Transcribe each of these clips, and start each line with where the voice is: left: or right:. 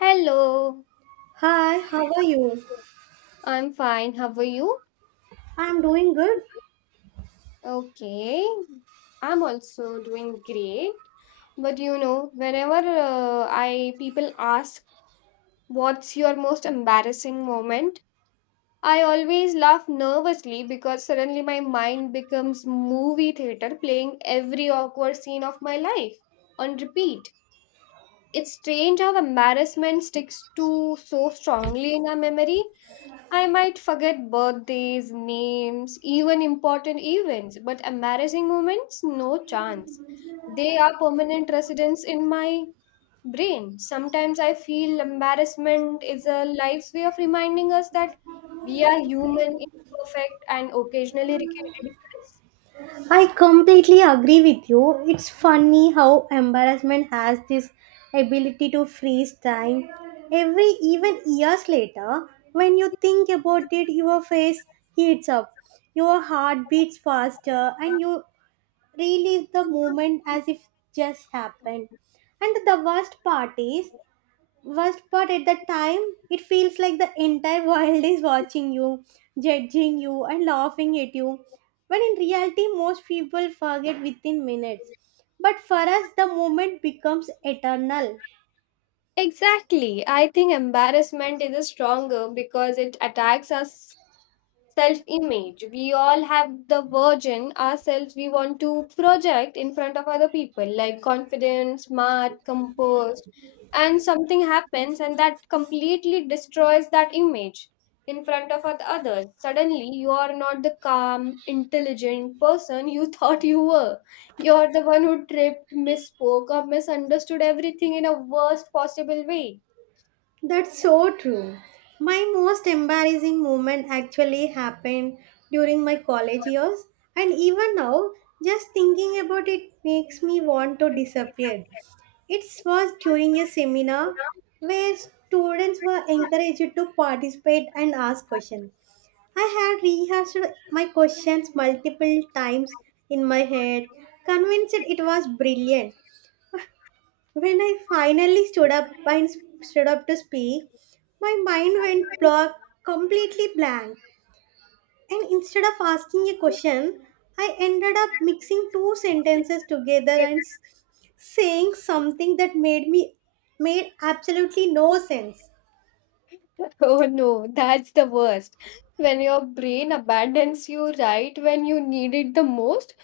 left: Hello,
right: Hi, how are you?
left: I'm fine. How are you?
right: I'm doing good.
left: Okay, I'm also doing great. But you know, whenever I people ask what's your most embarrassing moment, I always laugh nervously because suddenly my mind becomes movie theater playing every awkward scene of my life on repeat. It's strange how embarrassment sticks to so strongly in our memory. I might forget birthdays, names, even important events, but embarrassing moments, no chance. They are permanent residents in my brain. Sometimes I feel embarrassment is a life's way of reminding us that we are human, imperfect, and occasionally ridiculous.
right: I completely agree with you. It's funny how embarrassment has this ability to freeze time. Every even years later, when you think about it, your face heats up, your heart beats faster, and you relive the moment as if just happened. And the worst part at that time, it feels like the entire world is watching you, judging you, and laughing at you, when in reality most people forget within minutes, but for us the moment becomes eternal.
left: Exactly. I think embarrassment is stronger because it attacks us self image. We all have the version ourselves we want to project in front of other people, like confident, smart, composed, and something happens and that completely destroys that image in front of others. Suddenly, you are not the calm, intelligent person you thought you were. You're the one who tripped, misspoke, or misunderstood everything in a worst possible way.
right: That's so true. My most embarrassing moment actually happened during my college years, and even now, just thinking about it makes me want to disappear. It was during a seminar where students were encouraged to participate and ask questions. I had rehearsed my questions multiple times in my head, convinced it was brilliant. When I finally stood up to speak, my mind went blank, completely blank. And instead of asking a question, I ended up mixing two sentences together and saying something that made absolutely no sense.
left: Oh no, that's the worst. When your brain abandons you right when you need it the most,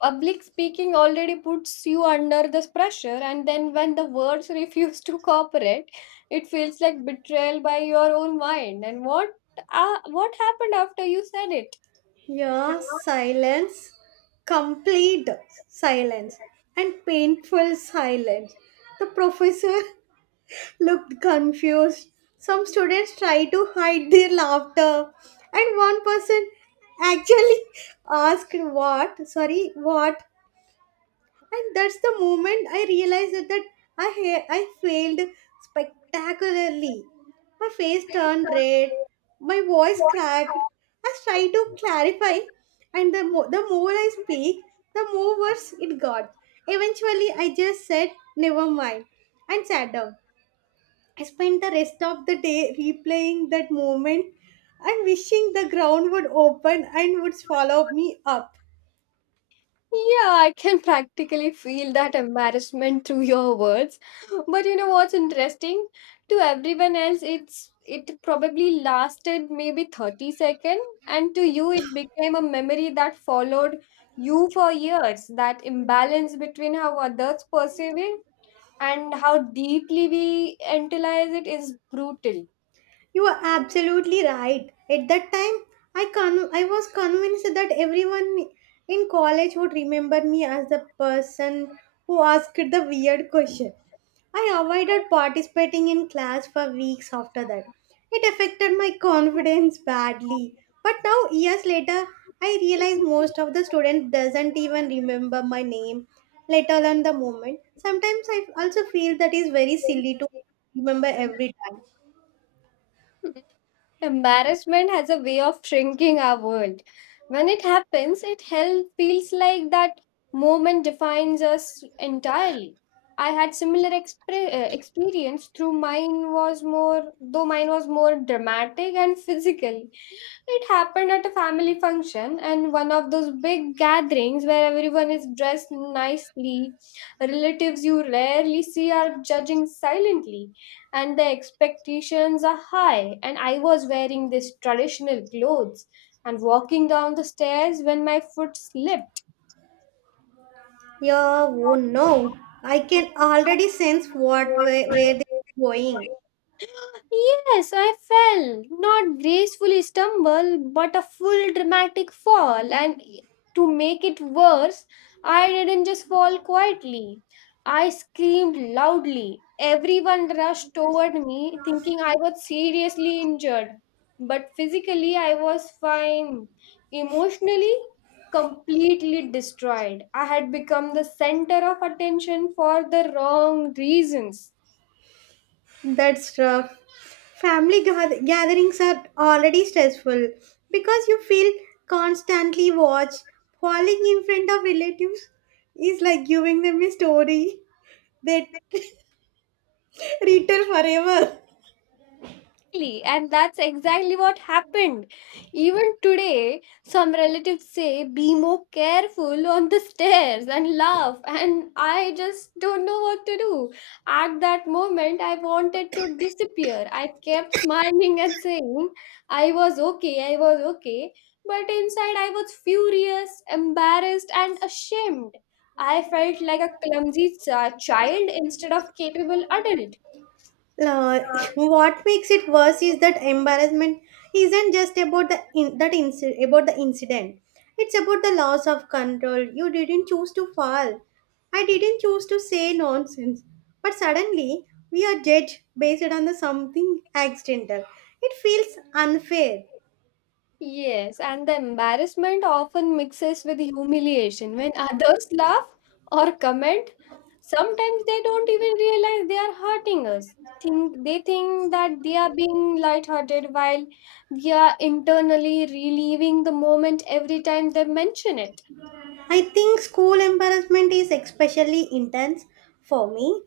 left: public speaking already puts you under this pressure, and then when the words refuse to cooperate, it feels like betrayal by your own mind. And what happened after you said it?
right: Yeah, silence, complete silence, and painful silence. The professor looked confused. Some students tried to hide their laughter, and one person actually asked, "What? Sorry, what?" And that's the moment I realized that I failed spectacularly. My face turned red, my voice cracked. I tried to clarify, and the more I speak, the more worse it got. Eventually, I just said, "Never mind," and sat down. I spent the rest of the day replaying that moment and wishing the ground would open and would swallow me up.
left: Yeah, I can practically feel that embarrassment through your words. But you know what's interesting? To everyone else, it probably lasted maybe 30 seconds, and to you, it became a memory that followed you for years. That imbalance between how others perceive it and how deeply we internalize it is brutal.
right: You are absolutely right. At that time, I was convinced that everyone in college would remember me as the person who asked the weird question. I avoided participating in class for weeks after that. It affected my confidence badly. But now years later, I realize most of the students doesn't even remember my name, let alone the moment. Sometimes I also feel that is very silly to remember every time.
left: Embarrassment has a way of shrinking our world. When it happens, it hell feels like that moment defines us entirely. I had similar experience through mine was more dramatic and physical. It happened at a family function and one of those big gatherings where everyone is dressed nicely. Relatives you rarely see are judging silently, and the expectations are high. And I was wearing these traditional clothes and walking down the stairs when my foot slipped.
right: Yeah, oh no. I can already sense where they're going.
left: Yes, I fell. Not gracefully stumble, but a full dramatic fall. And to make it worse, I didn't just fall quietly. I screamed loudly. Everyone rushed toward me, thinking I was seriously injured. But physically, I was fine. Emotionally, completely destroyed. I had become the center of attention for the wrong reasons.
right: That's rough. Family gatherings are already stressful because you feel constantly watched. Falling in front of relatives is like giving them a story they retell forever.
left: Exactly, and that's exactly what happened. Even today, some relatives say, be more careful on the stairs and laugh. And I just don't know what to do. At that moment, I wanted to disappear. I kept smiling and saying, I was okay, I was okay. But inside, I was furious, embarrassed, and ashamed. I felt like a clumsy child instead of capable adult.
right: Uh, what makes it worse is that embarrassment isn't just about the incident. It's about the loss of control. You didn't choose to fall. I didn't choose to say nonsense. But suddenly we are judged based on the something accidental. It feels unfair.
left: Yes, and the embarrassment often mixes with humiliation. When others laugh or comment, sometimes they don't even realize they are hurting us. Think they think that they are being lighthearted while they are internally reliving the moment every time they mention it.
right: I think school embarrassment is especially intense for me.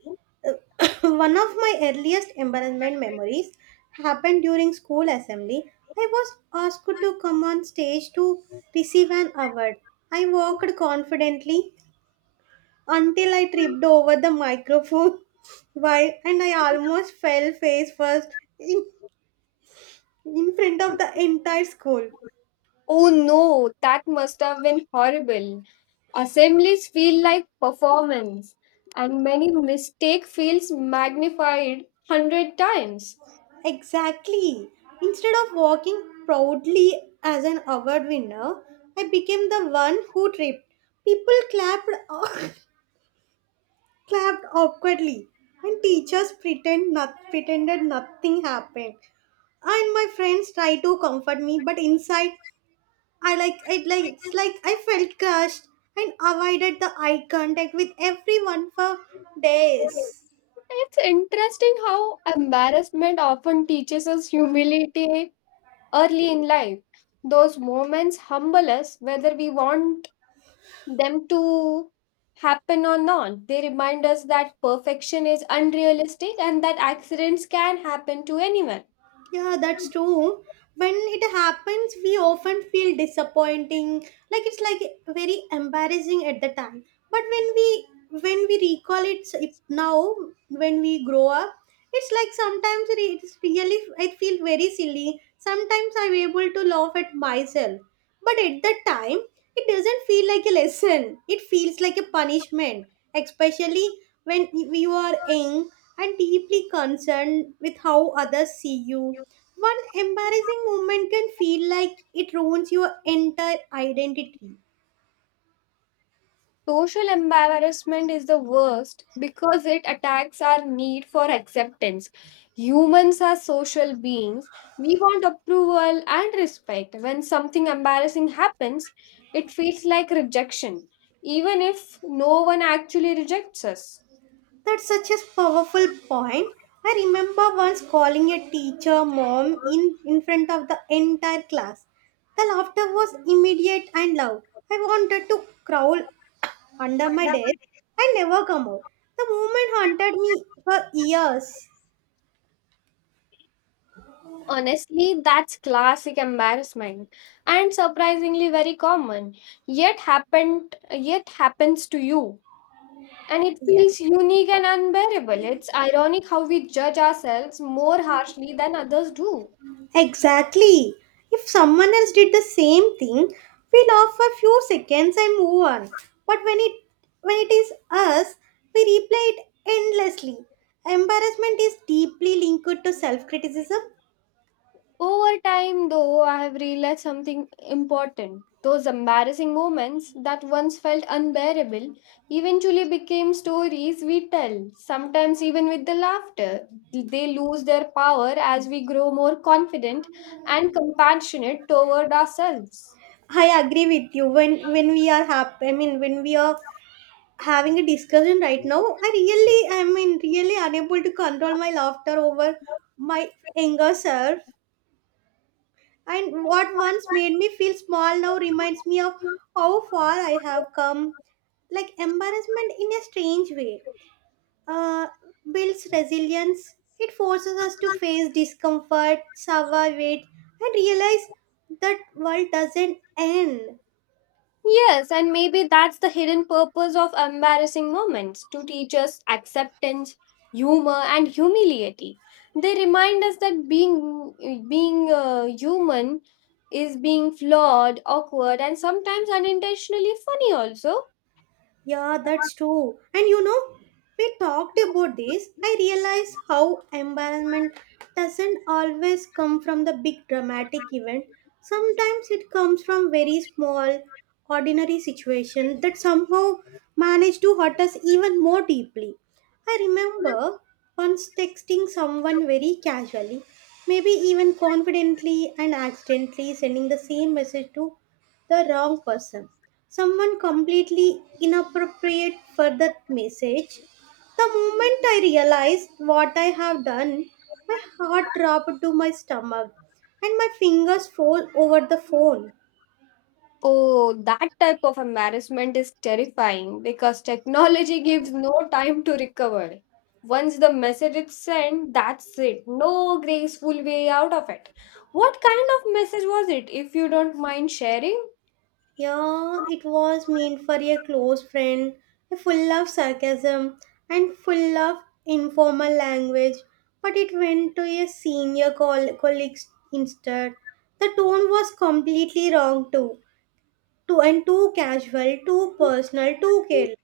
right: One of my earliest embarrassment memories happened during school assembly. I was asked to come on stage to receive an award. I walked confidently until I tripped over the microphone while and I almost fell face first in, in front of the entire school.
left: Oh no, that must have been horrible. Assemblies feel like performance, and many mistake feels magnified hundred times.
right: Exactly. Instead of walking proudly as an award winner, I became the one who tripped. People clapped, clapped awkwardly, and teachers pretended nothing happened. And my friends tried to comfort me, but inside, I like it like it's like I felt crushed and avoided the eye contact with everyone for days.
left: It's interesting how embarrassment often teaches us humility early in life. Those moments humble us, whether we want them to happen or not. They remind us that perfection is unrealistic and that accidents can happen to anyone.
right: Yeah, that's true. When it happens, we often feel disappointing, like it's like very embarrassing at the time. But when we recall it now, when we grow up, it's like sometimes it's really I feel very silly. Sometimes I'm able to laugh at myself, but at the time, it doesn't feel like a lesson. It feels like a punishment, especially when you are young and deeply concerned with how others see you. One embarrassing moment can feel like it ruins your entire identity.
left: Social embarrassment is the worst because it attacks our need for acceptance. Humans are social beings. We want approval and respect. When something embarrassing happens, it feels like rejection, even if no one actually rejects us.
right: That's such a powerful point. I remember once calling a teacher mom in front of the entire class. The laughter was immediate and loud. I wanted to crawl under my desk and never come out. The moment haunted me for years.
left: Honestly, that's classic embarrassment and surprisingly very common. Yet happens to you. And it
right: Yeah.
left: feels unique and unbearable. It's ironic how we judge ourselves more harshly than others do.
right: Exactly. If someone else did the same thing, we laugh for few seconds and move on. But when it is us, we replay it endlessly. Embarrassment is deeply linked to self-criticism.
left: Over time, though, I have realized something important. Those embarrassing moments that once felt unbearable eventually became stories we tell, sometimes even with the laughter. They lose their power as we grow more confident and compassionate toward ourselves.
right: I agree with you. When we are happy, I mean when we are having a discussion right now, I mean really unable to control my laughter over my anger self. And what once made me feel small now reminds me of how far I have come. Like embarrassment in a strange way uh, builds resilience. It forces us to face discomfort, survive it, and realize that world doesn't end.
left: Yes, and maybe that's the hidden purpose of embarrassing moments to teach us acceptance, humor, and humility. They remind us that being human is being flawed, awkward, and sometimes unintentionally funny also.
right: Yeah, that's true. And we talked about this. I realize how embarrassment doesn't always come from the big dramatic event. Sometimes it comes from very small, ordinary situation that somehow manage to hurt us even more deeply. I remember once texting someone very casually, maybe even confidently, and accidentally sending the same message to the wrong person, someone completely inappropriate for that message. The moment I realized what I have done, my heart dropped to my stomach and my fingers fell over the phone.
left: Oh, that type of embarrassment is terrifying because technology gives no time to recover. Once the message is sent, that's it. No graceful way out of it. What kind of message was it, if you don't mind sharing?
right: Yeah, it was meant for a close friend, full of sarcasm and full of informal language, but it went to a senior colleague instead. The tone was completely wrong too. Too and too casual, too personal, too careless.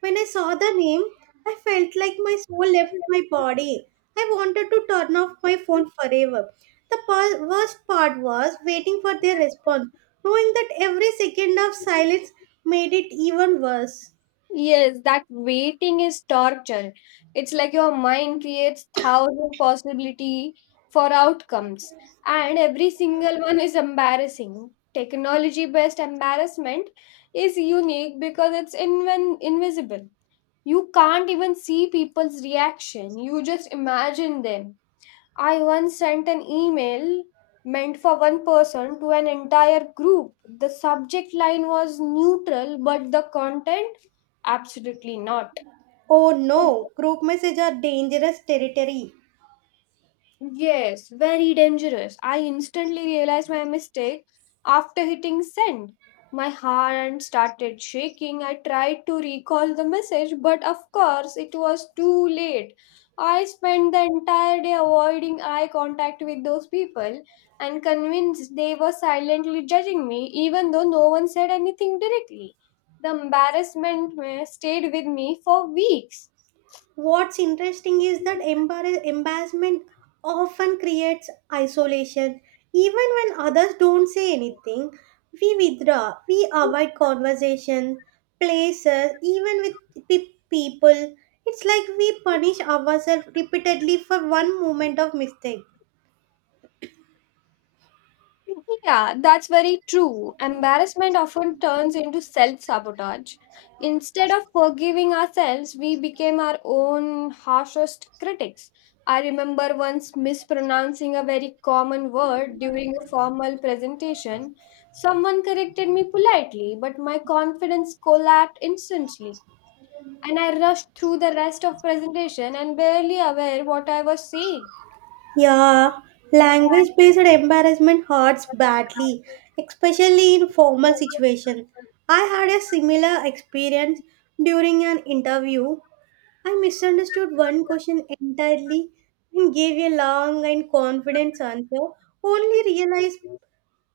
right: When I saw the name, I felt like my soul left my body. I wanted to turn off my phone forever. The worst part was waiting for their response, knowing that every second of silence made it even worse.
left: Yes, that waiting is torture. It's like your mind creates thousand possibility for outcomes, and every single one is embarrassing. Technology-based embarrassment is unique because it's inven invisible. You can't even see people's reaction. You just imagine them. I once sent an email meant for one person to an entire group. The subject line was neutral, but the content absolutely not.
right: Oh no, group messages are dangerous territory.
left: Yes, very dangerous. I instantly realized my mistake after hitting send. My hand started shaking. I tried to recall the message, but of course, it was too late. I spent the entire day avoiding eye contact with those people and convinced they were silently judging me, even though no one said anything directly. The embarrassment stayed with me for weeks.
right: What's interesting is that embarrassment often creates isolation. Even when others don't say anything, we withdraw, we avoid conversation, places, even with people. It's like we punish ourselves repeatedly for one moment of mistake.
left: Yeah, that's very true. Embarrassment often turns into self sabotage. Instead of forgiving ourselves, we became our own harshest critics. I remember once mispronouncing a very common word during a formal presentation. Someone corrected me politely, but my confidence collapsed instantly, and I rushed through the rest of presentation and barely aware what I was saying.
right: Yeah, language based embarrassment hurts badly, especially in formal situations. I had a similar experience during an interview. I misunderstood one question entirely and gave a long and confident answer, only realize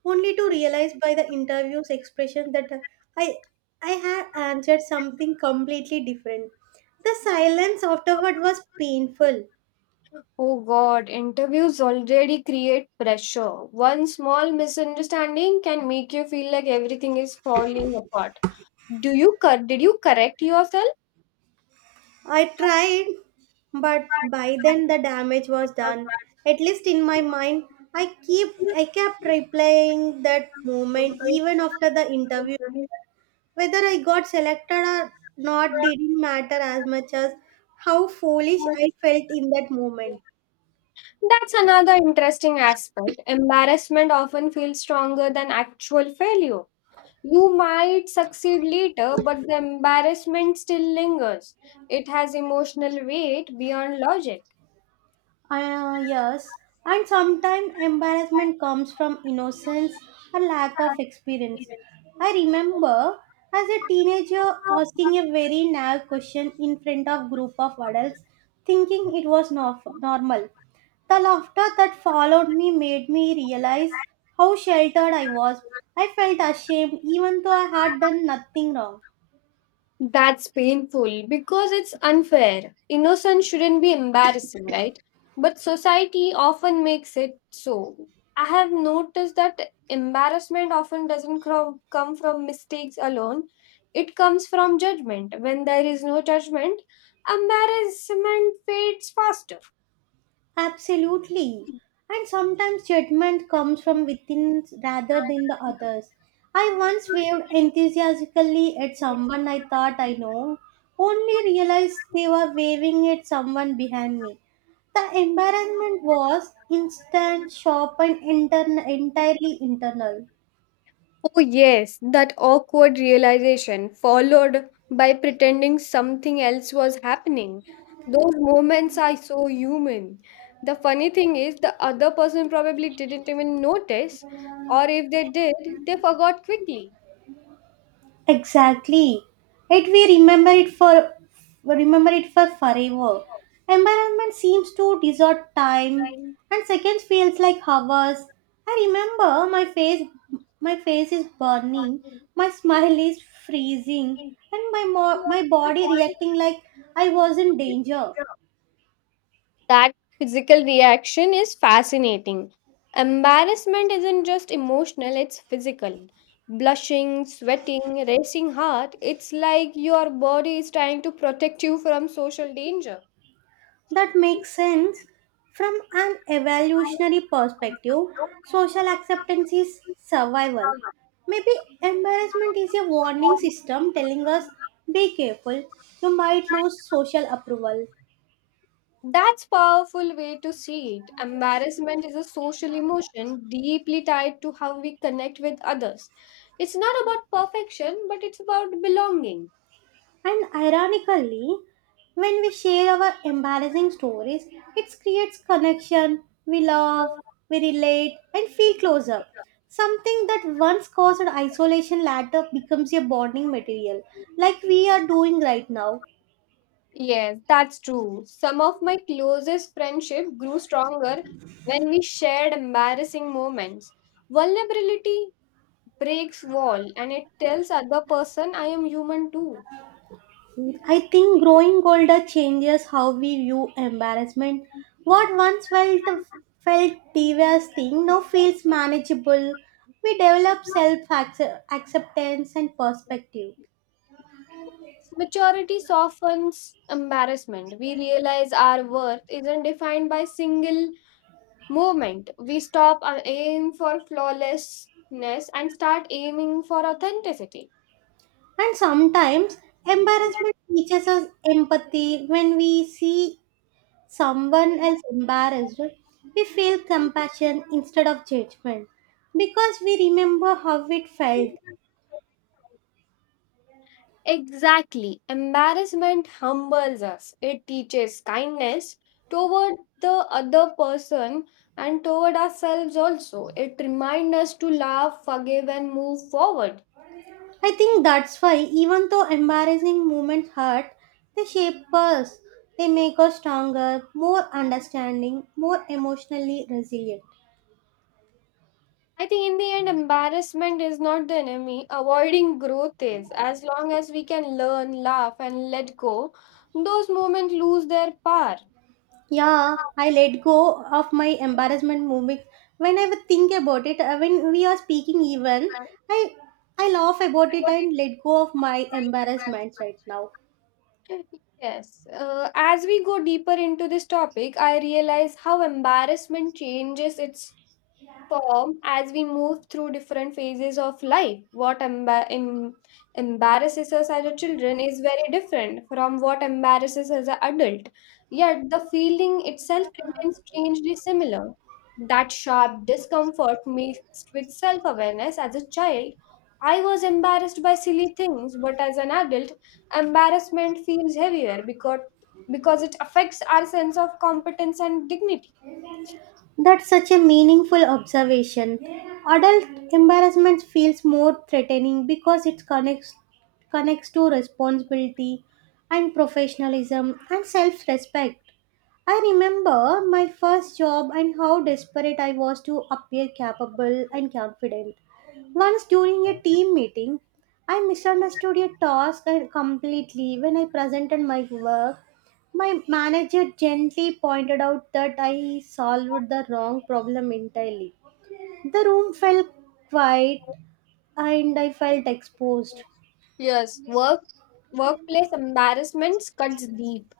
right: only to realize by the interview's expression that I I had answered something completely different. The silence afterward was painful.
left: Oh God, interviews already create pressure. One small misunderstanding can make you feel like everything is falling apart. Do you did you correct yourself?
right: I tried, but by then the damage was done. At least in my mind, I kept replaying that moment even after the interview. Whether I got selected or not didn't matter as much as how foolish I felt in that moment.
left: That's another interesting aspect. Embarrassment often feels stronger than actual failure. You might succeed later, but the embarrassment still lingers. It has emotional weight beyond logic.
right: Yes, and sometimes embarrassment comes from innocence or lack of experience. I remember as a teenager asking a very naive question in front of group of adults, thinking it was normal. The laughter that followed me made me realize how sheltered I was. I felt ashamed even though I had done nothing wrong.
left: That's painful because it's unfair. Innocence shouldn't be embarrassing, right? But society often makes it so. I have noticed that embarrassment often doesn't come from mistakes alone, it comes from judgment. When there is no judgment, embarrassment fades faster.
right: Absolutely. And sometimes judgment comes from within rather than the others. I once waved enthusiastically at someone I thought I know, only realized they were waving at someone behind me. The embarrassment was instant, sharp, and entirely internal.
left: Oh, yes, that awkward realization, followed by pretending something else was happening. Those moments are so human. The funny thing is, the other person probably didn't even notice, or if they did, they forgot quickly.
right: Exactly. It we remember it for we remember it for forever. Environment seems to distort time,
left: Fine,
right: and seconds feels like hours. I remember my face is burning, my smile is freezing,
left: funny.
right: and my body reacting like I was in danger.
left: That physical reaction is fascinating. Embarrassment isn't just emotional, it's physical. Blushing, sweating, racing heart, it's like your body is trying to protect you from social danger.
right: That makes sense. From an evolutionary perspective, social acceptance is survival. Maybe embarrassment is a warning system telling us be careful, you might lose social approval.
left: That's powerful way to see it. Embarrassment is a social emotion deeply tied to how we connect with others. It's not about perfection, but it's about belonging.
right: And ironically, when we share our embarrassing stories, it creates connection, we laugh, we relate, and feel closer. Something that once caused isolation later becomes a bonding material, like we are doing right now.
left: Yes, that's true. Some of my closest friendship grew stronger when we shared embarrassing moments. Vulnerability breaks wall and it tells other person I am human too.
right: I think growing older changes how we view embarrassment. What once felt devastating now feels manageable. We develop self acceptance and perspective.
left: Maturity softens embarrassment. We realize our worth isn't defined by single movement. We stop our aim for flawlessness and start aiming for authenticity.
right: And sometimes embarrassment teaches us empathy. When we see someone else embarrassed, we feel compassion instead of judgment because we remember how it felt.
left: Exactly. Embarrassment humbles us. It teaches kindness toward the other person and toward ourselves also. It reminds us to laugh, forgive, and move forward.
right: I think that's why, even though embarrassing moments hurt, they shape us. They make us stronger, more understanding, more emotionally resilient.
left: I think in the end, embarrassment is not the enemy. Avoiding growth is. As long as we can learn, laugh, and let go, those moments lose their power.
right: Yeah, I let go of my embarrassment moment. When I would think about it, when we are speaking even, I I laugh about it and let go of my embarrassments right now.
left: Yes. As we go deeper into this topic, I realize how embarrassment changes its form as we move through different phases of life. What embarrasses us as a children is very different from what embarrasses us as an adult. Yet the feeling itself remains strangely similar. That sharp discomfort mixed with self awareness as a child. I was embarrassed by silly things, but as an adult, embarrassment feels heavier because it affects our sense of competence and dignity.
right: That's such a meaningful observation. Adult embarrassment feels more threatening because it connects to responsibility and professionalism and self-respect. I remember my first job and how desperate I was to appear capable and confident. Once during a team meeting, I misunderstood a task and completely when I presented my work. My manager gently pointed out that I solved the wrong problem entirely. The room felt quiet and I felt exposed.
left: Yes, workplace embarrassments cuts deep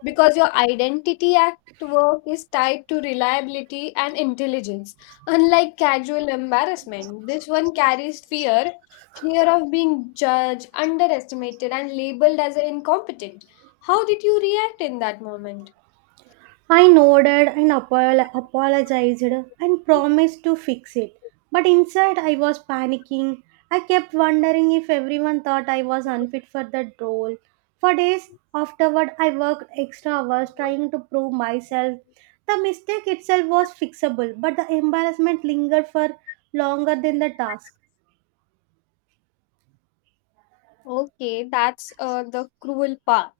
left: because your identity at work is tied to reliability and intelligence. Unlike casual embarrassment, this one carries fear, fear of being judged, underestimated, and labeled as an incompetent. How did you react in that moment?
right: I nodded and apologized and promised to fix it. But inside, I was panicking. I kept wondering if everyone thought I was unfit for that role. For days afterward, I worked extra hours trying to prove myself. The mistake itself was fixable, but the embarrassment lingered for longer than the task.
left: Okay, that's the cruel part.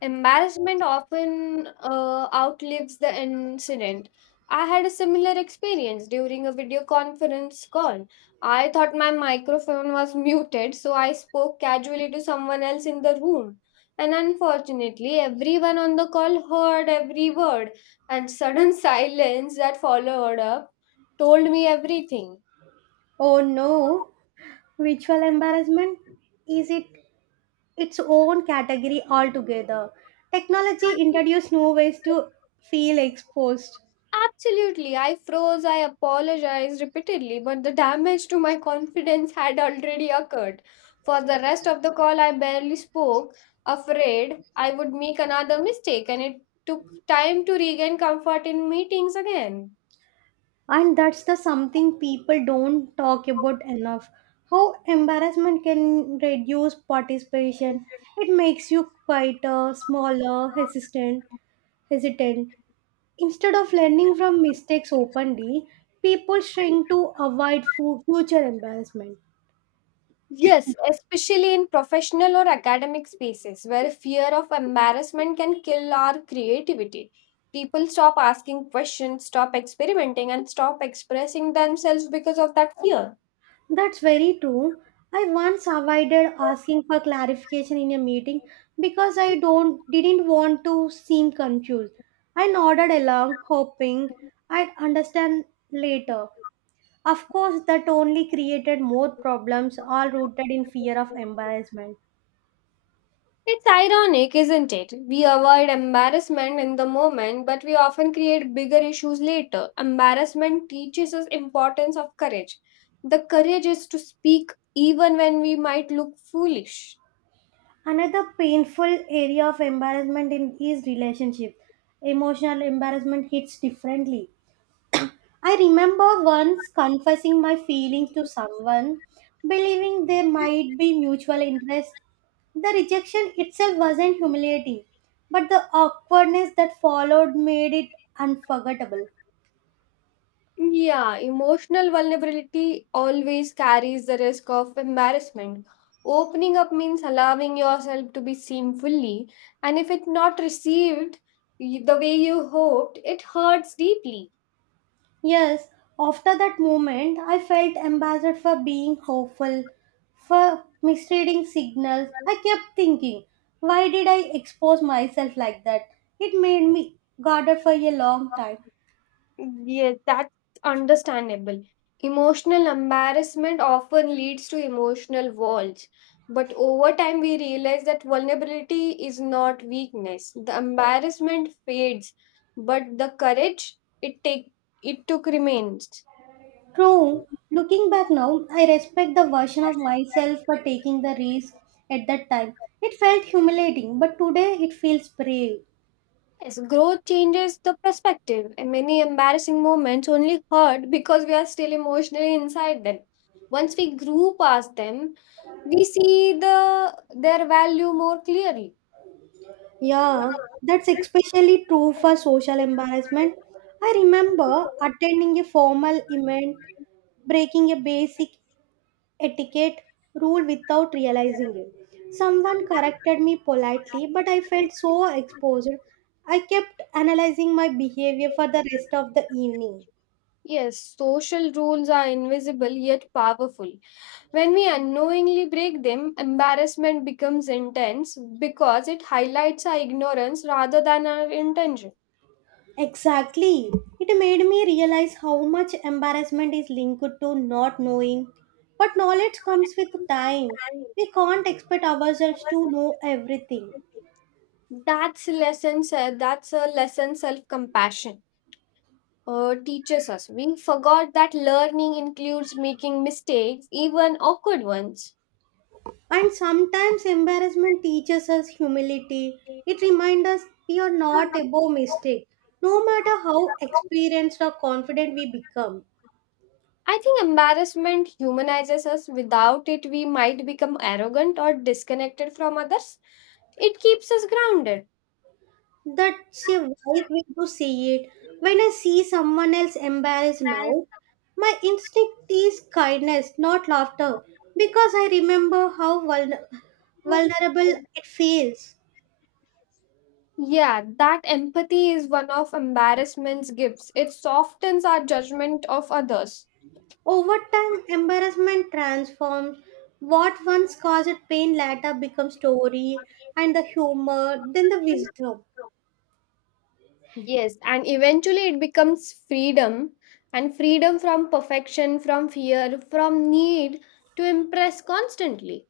left: Embarrassment often outlives the incident. I had a similar experience during a video conference call. I thought my microphone was muted, so I spoke casually to someone else in the room. And unfortunately, everyone on the call heard every word, and sudden silence that followed up told me everything.
right: Oh no! Ritual embarrassment? Is it its own category altogether. Technology introduced new ways to feel exposed,
left: Absolutely. I froze, I apologized repeatedly, but the damage to my confidence had already occurred. For the rest of the call, I barely spoke, afraid I would make another mistake, and it took time to regain comfort in meetings again.
right: and that's the something people don't talk about enough. How embarrassment can reduce participation. It makes you quieter, smaller, hesitant. Instead of learning from mistakes openly, people shrink to avoid future embarrassment.
left: Yes, especially in professional or academic spaces where fear of embarrassment can kill our creativity. People stop asking questions, stop experimenting, and stop expressing themselves because of that fear.
right: That's very true. I once avoided asking for clarification in a meeting because I don't didn't want to seem confused. I nodded along, hoping I'd understand later. Of course, that only created more problems, all rooted in fear of embarrassment.
left: It's ironic, isn't it? We avoid embarrassment in the moment, but we often create bigger issues later. Embarrassment teaches us importance of courage. The courage is to speak even when we might look foolish.
right: Another painful area of embarrassment in is relationship. Emotional embarrassment hits differently. I remember once confessing my feelings to someone, believing there might be mutual interest. The rejection itself wasn't humiliating, but the awkwardness that followed made it unforgettable.
left: Yeah, emotional vulnerability always carries the risk of embarrassment. Opening up means allowing yourself to be seen fully, and if it's not received the way you hoped, it hurts deeply.
right: Yes, after that moment, I felt embarrassed for being hopeful, for misreading signals. I kept thinking, why did I expose myself like that? It made me guarded for a long time.
left: Yes, that's understandable. Emotional embarrassment often leads to emotional walls. But over time, we realize that vulnerability is not weakness. The embarrassment fades, but the courage it took remains.
right: True. Looking back now, I respect the version of myself for taking the risk at that time. It felt humiliating, but today it feels brave.
left: Yes, growth changes the perspective, and many embarrassing moments only hurt because we are still emotionally inside them. Once we grew past them, we see the their value more clearly.
right: Yeah, that's especially true for social embarrassment. I remember attending a formal event, breaking a basic etiquette rule without realizing it. Someone corrected me politely, but I felt so exposed. I kept analyzing my behavior for the rest of the evening.
left: Yes, social rules are invisible yet powerful. When we unknowingly break them, embarrassment becomes intense because it highlights our ignorance rather than our intention.
right: Exactly. It made me realize how much embarrassment is linked to not knowing. But knowledge comes with time. We can't expect ourselves to know everything.
left: That's a lesson. Self-compassion teaches us. We forgot that learning includes making mistakes, even awkward ones.
right: And sometimes embarrassment teaches us humility. It reminds us we are not above mistake, no matter how experienced or confident we become.
left: I think embarrassment humanizes us. Without it, we might become arrogant or disconnected from others. It keeps us grounded.
right: That's a wise way to see it. When I see someone else embarrassed now, my instinct is kindness, not laughter, because I remember how vulnerable it feels.
left: Yeah, that empathy is one of embarrassment's gifts. It softens our judgment of others.
right: Over time, embarrassment transforms. What once caused pain later becomes story, and the humor, then the wisdom.
left: Yes, and eventually it becomes freedom and freedom from perfection, from fear, from need to impress constantly.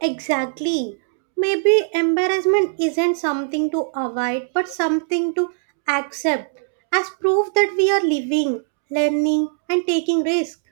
right: Exactly. Maybe embarrassment isn't something to avoid, but something to accept as proof that we are living, learning, and taking risk.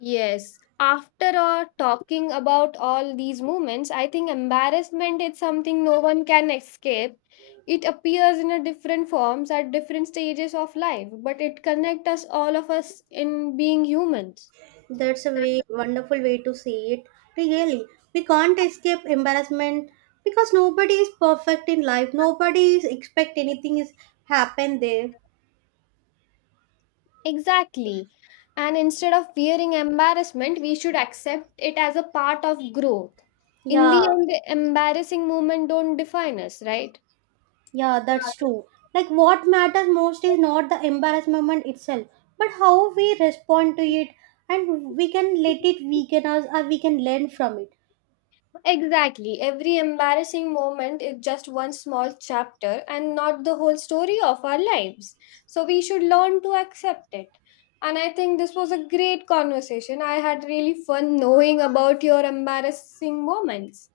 left: Yes. After talking about all these movements, I think embarrassment is something no one can escape. It appears in a different forms at different stages of life, but it connects us all of us in being humans.
right: That's a wonderful way to see it. Really, we can't escape embarrassment because nobody is perfect in life. Nobody is expect anything is happen there.
left: Exactly. And instead of fearing embarrassment, we should accept it as a part of growth. In
right: Yeah.
left: the end, embarrassing moment don't define us, right?
right: Yeah, that's true. Like, what matters most is not the embarrassment itself, but how we respond to it, and we can let it weaken us or we can learn from it.
left: Exactly. Every embarrassing moment is just one small chapter and not the whole story of our lives. So we should learn to accept it. And I think this was a great conversation. I had really fun knowing about your embarrassing moments.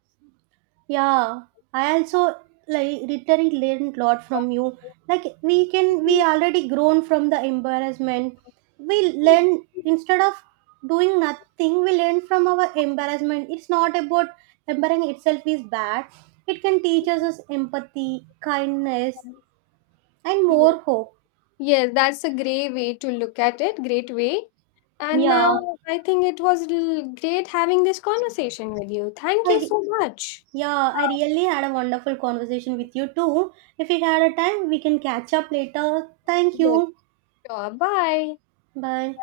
right: Yeah, I also like literally learned a lot from you. Like, we already grown from the embarrassment. We learn instead of doing nothing, we learn from our embarrassment. It's not about embarrassing itself is bad. It can teach us as empathy, kindness, and more hope.
left: Yes, that's a great way to look at it. Great way. And
right: Yeah,
left: now I think it was great having this conversation with you. Thank you
right: I,
left: so much.
right: yeah, I really had a wonderful conversation with you too. If we had a time, we can catch up later. Thank
left: Good
right: you.
left: job. Bye.
right: Bye.